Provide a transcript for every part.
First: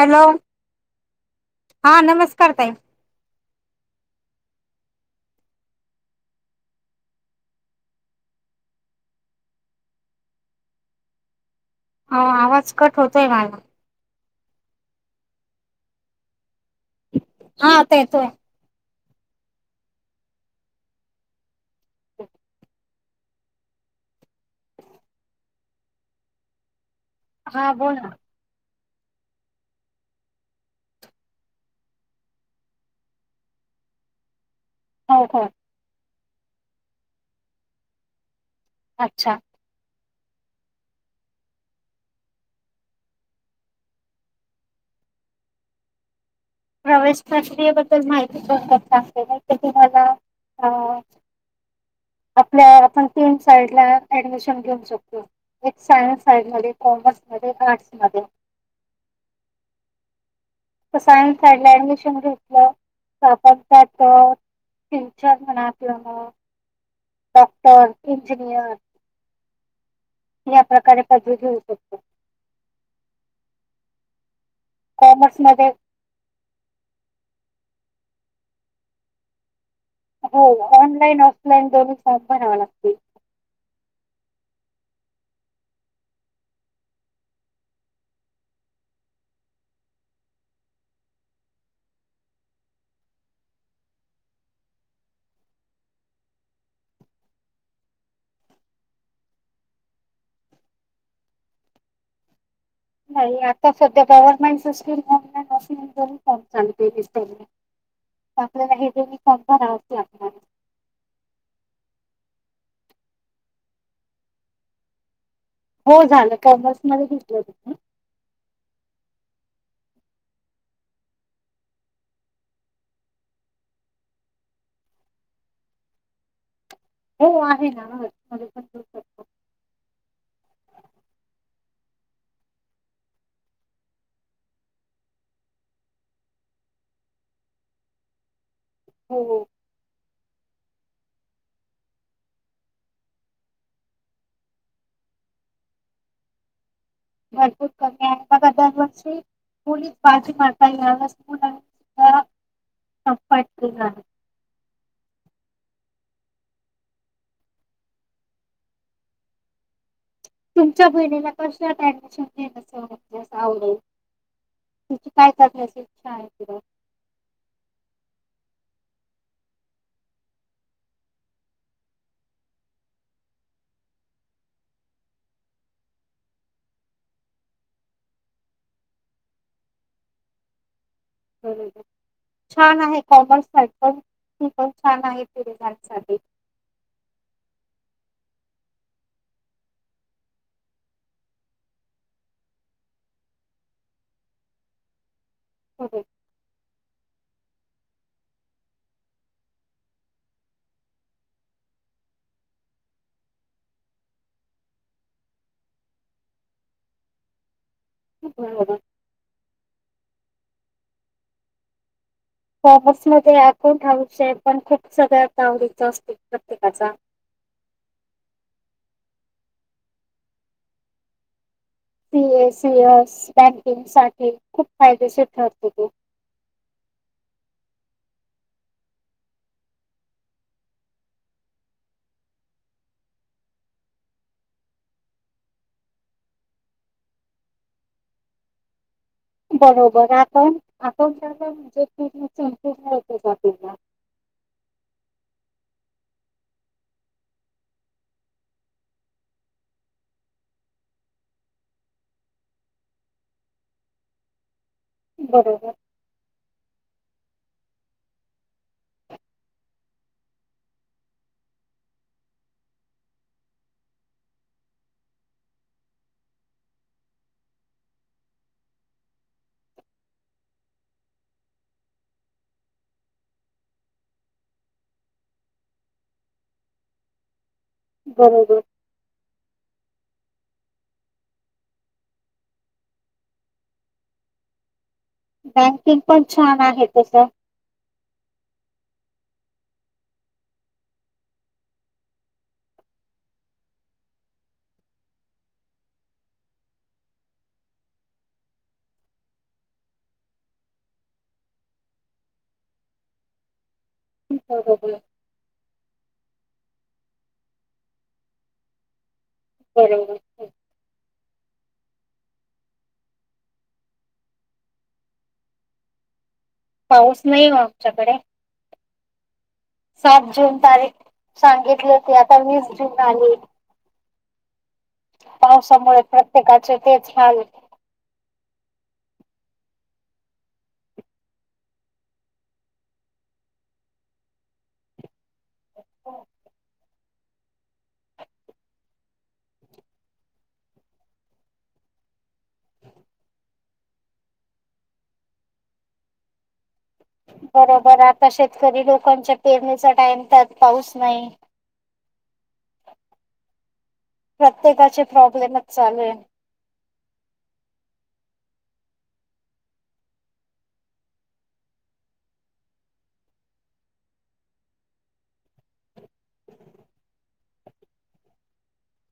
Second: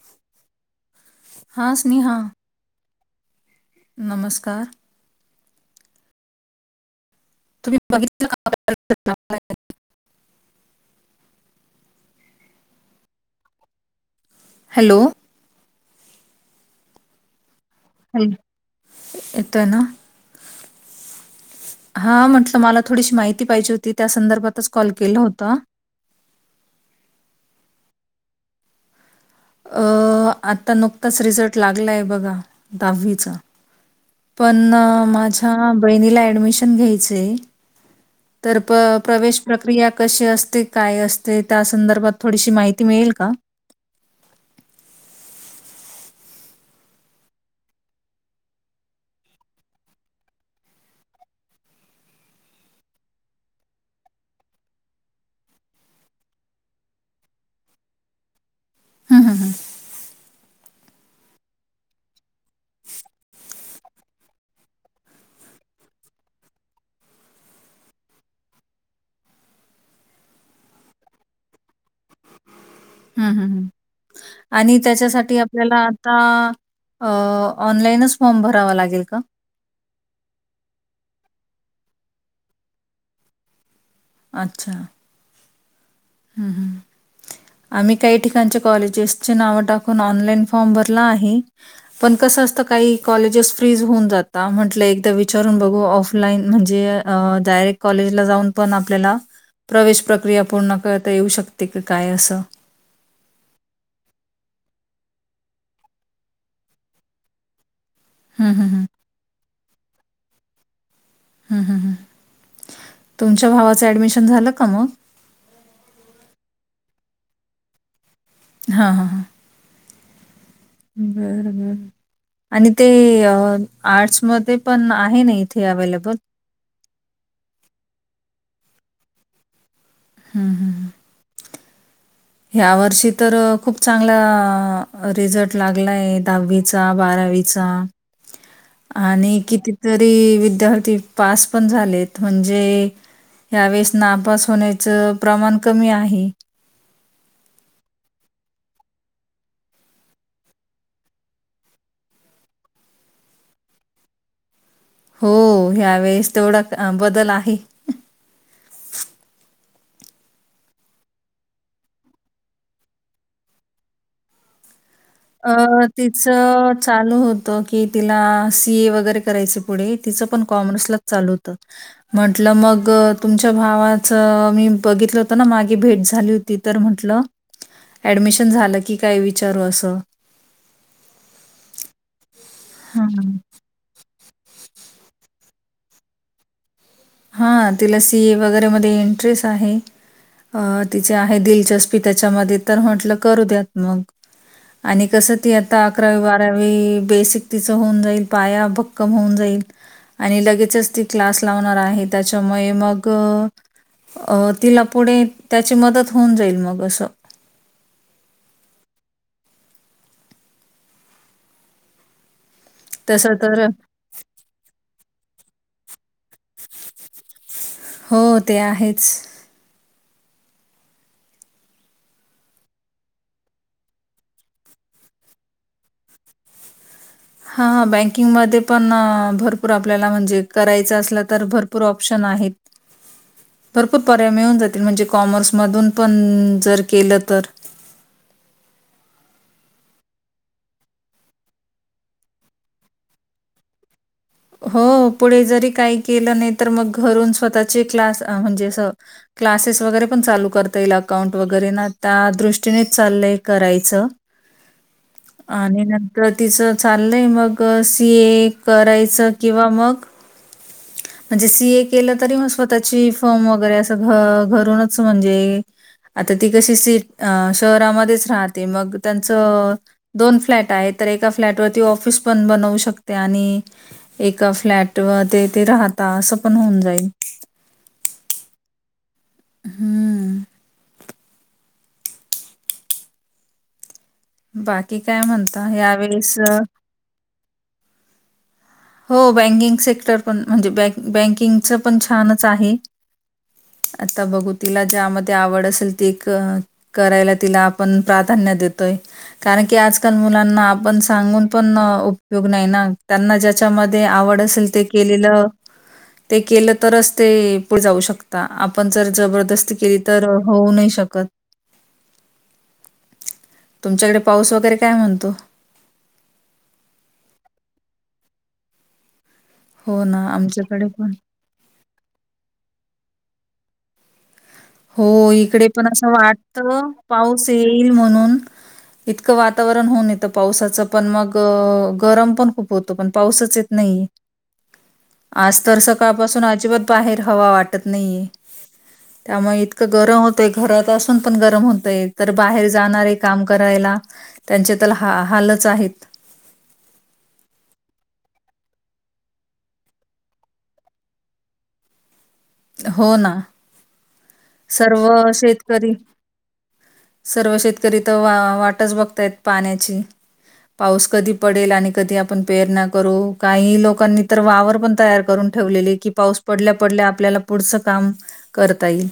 Hello हा नमस्कार ताई, नमस्कार तुम्ही बघित हो आवाज कट होतोय. माझा - हॅलो, हा ह येतोय येतय ना, हा म्हटलं मला थोडीशी माहिती पाहिजे होती त्या संदर्भातच कॉल केला होता. हा बोला, अ आता नुकताच रिझल्ट लागलाय बघा दहावीचा, पन् हो हो माझं बहिणीला ऍडमिशन घायच आहे. तर अच्छा प्रवेश प्रकिया प्रकिया कशी असते? काय असते? त्या संदर्भात थोडीशी माहिती मिळेल का? प्रवेशशास््रीयेबद्दल माहिती सतगते तर तुम्हाला अ आपल्या आपण तीन साईड ला ऍडमिशन घेऊन शकतो. एक सायन्स साईडमध्ये, कॉमर्स मध्ये, आर्टस मध्ये, हं हं ह सायन्सड ऍडमिशन घेतलं तर आपण त्या फ्युचर म्हना आपलं ना, डॉक्टर, इंजिनियर या प्रकारे पदवी घेऊ शकतो. हम् हम् हम आणि कॉमर्स त्याच्यासाठी मध्ये आपल्याला आता ऑनलाईनच फॉर्म भरावा लागेल का हो ऑनलाईन, ऑफलाईन दोन्ही फॉर्म भरावे लागती. अच्छा हम् हम आम्ही काही ठिकाणच्या कॉलेजेसचे नाव टाकून ऑनलाईन फॉर्म भरला आहे. पण कसं असतं काही कॉलेजेस फ्रीज होऊन जातात म्हंटलं एकदा विचारून बघू ऑफलाईन म्हणजे अ डायरेक्ट कॉलेज ला जाऊन पण आपल्याला प्रवेश प्रक्रिया पूर्ण करत. आता येऊ शकते की काय असं नाही आता सध्या पव्हमेंट सिस्टीम ऑनलाईन मशीन फम चालते दिस हं, हं, आपल्याला हं. हे ज मी कमपण आवते आपल्याला [inaudible] हम् ह ह तुमच्या भावाचं ऍडमिशन झालं का मग? हो झालं कॉमर्स मध्ये घेतलं त्यान हां हां हां बरं बर. आणि ते आर्ट्समध्ये पण आहे ना इथे अवे्लेबल, हो आहे ना, शकतो. हम् हम. ह्या वर्षी तर खूप चांगला रिझल्ट लागलाय दहावी. बारावीचा आणि हो किती जरी विद्यार्थी पास पण झालेत म्हणजे, या्यावेेळेस नापास होण्याचं प्रमाण कमी आहे. भरपूर कमी आहे. दरवर्षी मुली पाठी मारता ये या मुलाद् [inaudible] [inaudible] हो ह्यावेेळेस तेवढा बदल आहे तुमच्या बहिणीला कशात ऍडमिशन घ असे म्हज अस आवड तिची काय अ, करचाण्याची इच्छा आहे तिला तिचं चालू होत की तिला सी ए वगैरे करायच पुढे तिचं पण कॉमर्सलाच चालू होत म्हंटलं मग तुमच्या भावाचं मी बघितलं होतं ना मागे भेट झाली होती ति तर म्हटलं ऍडमिशन झालं की काय विचारू असं बरोर छान आहे हं. कॉमर्स सा पण ती पण छान आहे परेझ साठी हा तिला सी ए वगैरे मध्ये एंटरेस्ट आहे अ तिचे आहे दिलचस्पी त्याच्यामध्ये तर म्हंटलं करू द्यात मग आणि कसं ती आता अकरावी बारावी बेसिक तिच होऊन जाईल पाया भक्कम होऊन जाईल आणि लगेचच ती क्लास लावणार आहे त्याच्यामुळे मग अ तिला पुढे त्याची मदत होऊन जाईल मग असं हो तसं कॉमर्समध्येध्ये तर अकाउंट हाषय पण खूप सगळ्या आवडीच असत प्रत्येकाचा हो ते आहेच C A C S banking साठी खूप फायदेशीर ठरतो तो हां हां बँकिंगमध्ये पण भरपूर आपल्याला म्हणजे करायचं असलं तर भरपूर ऑप्शन आहेत [unintelligible] भरपूर पर्याय मिळून जातील म्हणजे कॉमर्समधून पण जर केलं तर बरोबर अका अकाट म्हणजेंात हो पुढे जरी काही केलं नाही तर मग घरून स्वतःचे क्लास म्हणजे अस क्लासेस वगैरे पण चालू करता येईल अकाउंट वगैरे ना त्या दृष्टीनेच चाललंय करायचं बरोबर आणि नंतर तिचं चाललय मग सी ए करायच किंवा म म्हणजे सी ए केलं तरी मग स्वतःची फॉर्म वगैरे असं घ घरूनच म्हणजे आता ती कशी सि अ शहरामध्येच राहते मग त्यांचं दोन फ्लॅट आहे तर एका फ्लॅटवरती ऑफिस पण बनवू शकते आणि एका फ्लॅट व ते ते राहता असं पण होऊन जाईल बरोबर हम्म बाकी काय म्हणता बँकिंग पण यावेेळेस छान आहे तसं हो बँकिंग सेक्टर पण म्हणजे बँ बँकिंगचं पण छानच आहे आता बघू तिला ज्यामध्ये आवड असेल ती एक करायला तिला आपण प्राधान्य देतोय कारण की आजकाल मुलांना आपण सांगून पण उपयोग नाही ना त्यांना त्याच्यामध्ये आवड असेल ते बरोबर केलेलं ते केलं तरच ते पुढे जाऊ शकता आपण जर जबरदस्ती केली तर बरोबर होऊ नाही शकत तुमच्याकडे पाऊस वगैरे काय म्हणतो पाऊस नाही आमच्याकडे हो ना सात जून आमच्याकडे तारीख पण सांगितली होती आता वीस जून आली हो इकडे पण पावसामुळे असं वाटत प्रत्येकाचे तेच हाल पाऊस येईल म्हणून इतकं वातावरण होऊन येतं पावसाचं पण मग गरम पण खूप होतं पण पावसाच नाही आज तर सकाळपासून अजिबात बाहेर हवा वाटत नाहीे त्यामुळे इतकं गरम होतंय घरात असून पण गरम होतय तर बाहेर जाणार आहे काम करायला त्यांचे तर हा हालच आहेत बरोबर आता शेतकरी लोकांच्या पेरणीचा टाइम त्यात पाऊस नाही हो ना सर्व प्रत्येकाचे प्रॉब्लेमच शेतकरी चालू आहे सर्व शेतकरी तर वा वाटच बघतायत पाण्याची पाऊस कधी पडेल आणि कधी आपण पेरणा करू काही लोकांनी तर वावर पण तैयार करून ठेवले की पाऊस पडल्या पडल्या आपल्याला पुढच काम करता येईल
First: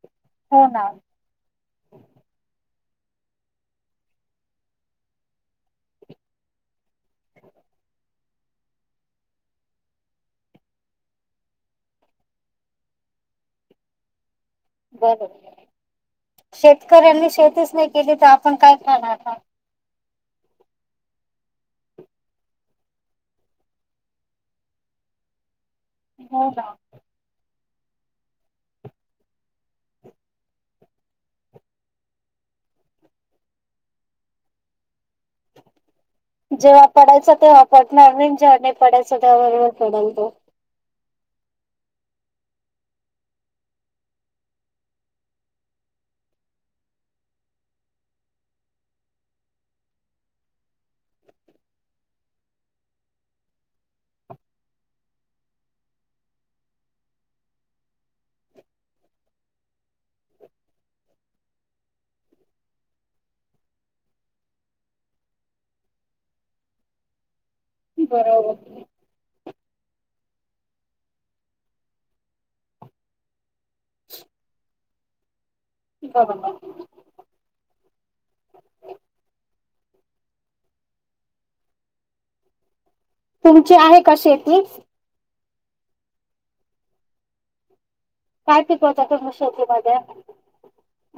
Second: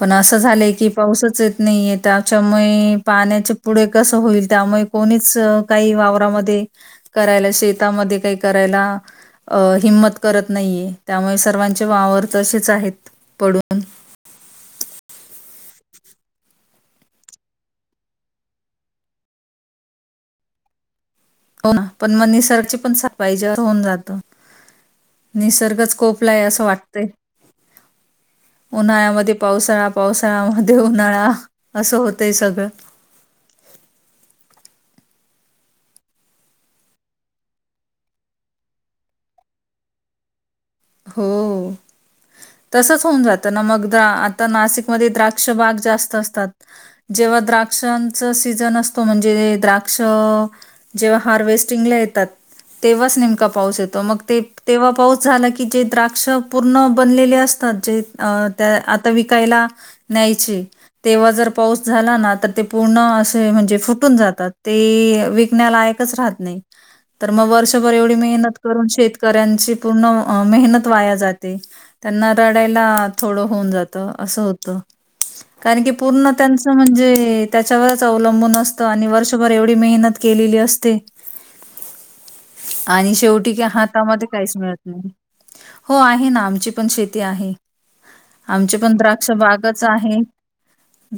पण असं हो झालंय की ना पाऊसच नाहीय त्याच्यामुळे पाण्याचे पुढे कसं होईल त्यामुळे कोणीच काही वावरामध्ये करायला शेतामध्ये काही करायला अ हिंमत करत नाहीये त्यामुळे सर्वांचे वावर तर असेच आहेत पडून ब शेतकऱ्यांनी शेतीच नाही केली तर आपण काय खाणार आ हो ना पण मग निसर्गाची पण साथ पाहिजे असं होऊन जात निसर्गच स्कोपलाय हो असं ना वाटतय उन्हाळ्यामध्ये पावसाळा पावसाळ्यामध्ये उन्हाळा असं होतंय सगळं जेव्हा पडायचं तेव्हा पडणारन जेव्हा नाही पडायच त्या बरोबर पडल तो हो तसंच होऊन जातं ना मग द आता नाशिकमध्ये द्राक्ष बाग जास्त असतात जेव्हा द्राक्षांच सीझन असतो म्हणजे द्राक्ष जेव्हा हार्वेस्टिंग येतात तेव्हाच नेम पाऊस येतो मग तेव्हा पाऊस झाला कि जे द्राक्ष पूर्ण बनलेले असतात जे त्या आता विकायला न्यायचे तेव्हा जर पाऊस झाला ना तर ते पूर्ण असे म्हणजे फुटून जातात ते विकण्याला नाही मग वर्षभर एवढी मेहनत बरोबर करून शेतकऱ्यांची पूर्ण मेहनत वाया जाते त्यांना रडायला थोडं होऊन जात असं हो कारण की पूर्ण बरोबर त्यांचं म्हणजे त्याच्यावरच अवलंबून असत आणि वर्षभर एवढी मेहनत केलेली असते आणि शेवटी की तुमची आहे का हातामध्ये काहीच शेती मिळत नाही हो आहे ना आमची पण शेती आहे काय आमचे पण पिकवता द्राक्ष तुम्ही बागच शेतीमध्ये आहे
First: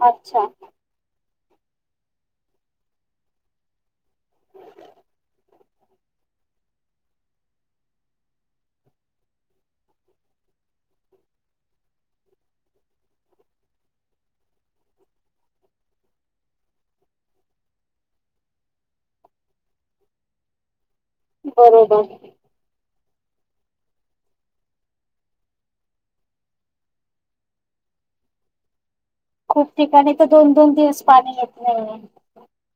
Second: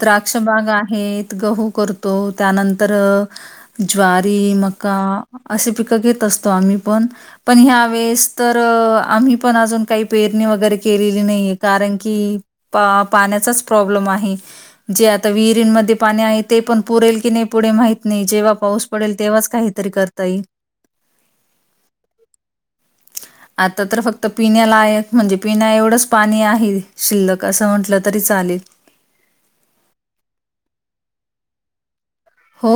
द्राक्ष अच्छा बाग हे गहू करतो त्यानंतर ज्वारी मका असे पिकं घेत असतो आम्ही पण पण ह्या वेळेस तर आम्ही पण अजून काही पेरणी वगैरे केलेली नाहीये कारण की पा पाण्याचाच प्रॉब्लेम आहे जे आता विहिरींमध्ये पाणी आहे ते पण पुरेल कि नाही पुढे माहित नाही जेव्हा पाऊस पडेल तेव्हाच काहीतरी करता येईल बरोबर तर तर फक्त पिण्यालायक म्हणजे पिण्या एवढंच पाणी आहे शिल्लक असं म्हटलं तरी चालेल खूप ठिकाणी तर दोन दोन दिवस पाणी येत नाही हो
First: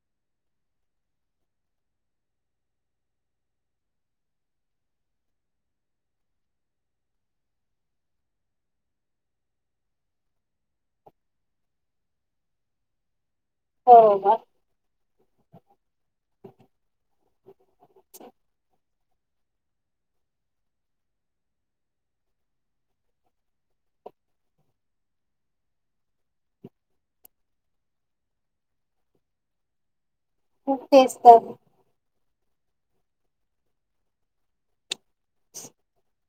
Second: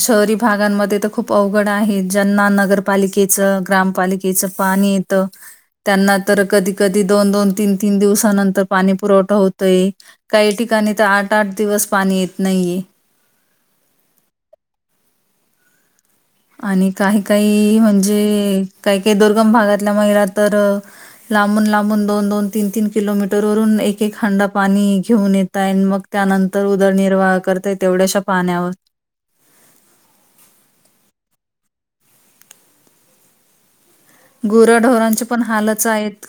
शहरी भागांमध्ये तर खूप अवघड आहे ज्यांना नगरपालिकेचं ग्रामपालिके च पाणी येतं त्यांना तर कधी कधी दोन दोन तीन तीन दिवसानंतर पाणी पुरवठा होतय काही ठिकाणी तर आठ आठ दिवस पाणी येत नाही आहे हो का आणि काही काही म्हणजे काही काही दुर्गम भागातल्या महिला तर लांबून लांबून दोन दोन तीन तीन किलोमीटर वरून एक एक खंडा पाणी घेऊन येतय मग त्यानंतर उदरनिर्वाह करताय तेवढ्याशा पाण्यावर खूप टेस्ट आहे. गोऱ्याढोरांचे पण हालच आहेत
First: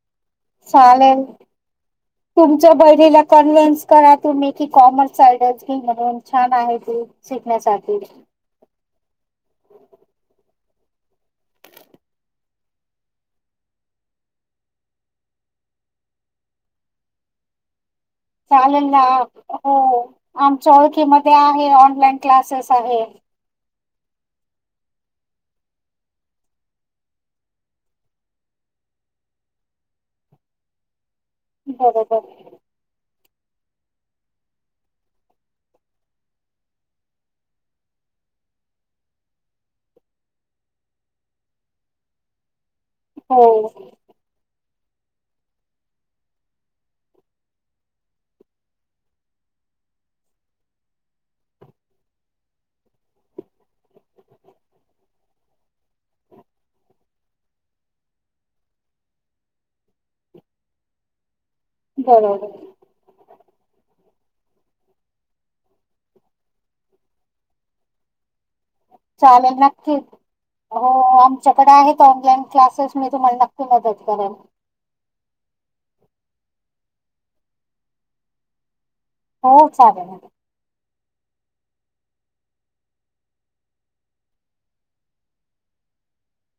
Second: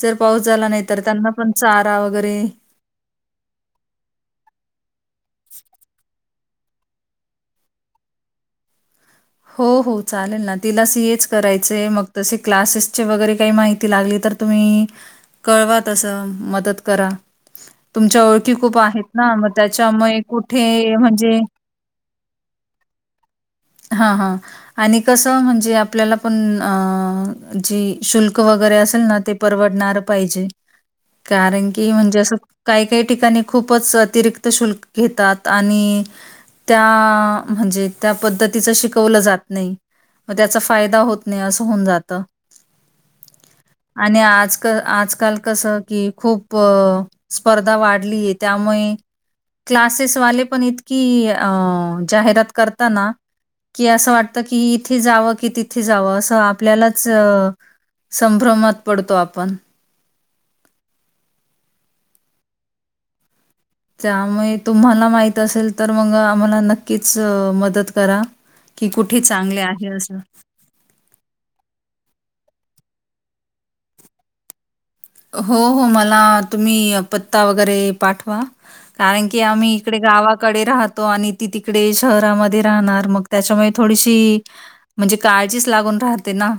जर पाऊस झाला नाही तर चालेल त्यांना पण चारा वगैरे तुमच्या बहिणीला कन्वेन्स करा तुम्ही की कॉमर्स सायडसच घे म्हणून छान आहे खूप शिकण्यासाठी हो हो चालेल ना तिला सियेच करायचे मग तसे क्लासेसचे वगैरे काही माहिती लागली तर तुम्ही कळवा तस मदत करा तुमच्या ओळखी खूप चालेल ना आहेत मग हो त्याच्यामुळे आमच्या कुठे म्हणजे ओळखीमध्ये आहे ऑनलाईन क्लासेस आहे हा हा आणि कस म्हणजे आपल्याला पण जे शुल्क वगैरे असेल ना ते परवडणार पाहिजे कारण की म्हणजे बरोबर असं काही काही ठिकाणी खूपच अतिरिक्त शुल्क घेतात आणि त्या म्हणजे त्या पद्धती तिचं शिकवलं जात नाही मग त्याचा फायदा होत नाही असं होऊन जात हो आणि आजक आजकाल कसं की खूप स्पर्धा वाढलीये त्यामुळे क्लासेसवाले पण इतकी जाहिरात करताना- कि असं वाटतं की इथे जावं की तिथे जावं असं आपल्यालाच संभ्रमात पडतो आपण बरोबर त्यामुळे तुम्हाला माहित असेल तर मग आम्हाला नक्कीच मदत करा की कुठे चालेल चांगले आहे नक्की असं. हो आमच्याकडे आहेत ऑनलाईन क्लासेस मी तुम्हाला नक्की मदत करेन हो हो मला तुम्ही पत्ता वगैरे पाठवा कारण की हो आम्ही इकडे चालेल गावा कडे राहतो आणि ती तिकडे शहरामध्ये राहणार मग त्याच्यामुळे थोडीशी म्हणजे काळजीच लागून राहते ना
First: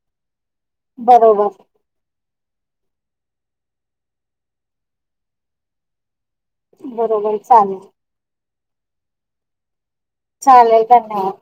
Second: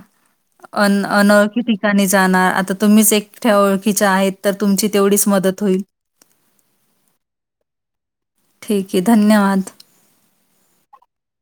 अ बरोबर अनोळखी ठिकाणी जाणार आता तुम्हीच एक त्या ओळखीच्या आहेत तर तुमची तेवढीच मदत होईल. बरोबर चालेल ठीक हे धन्यवाद चालेल का नाही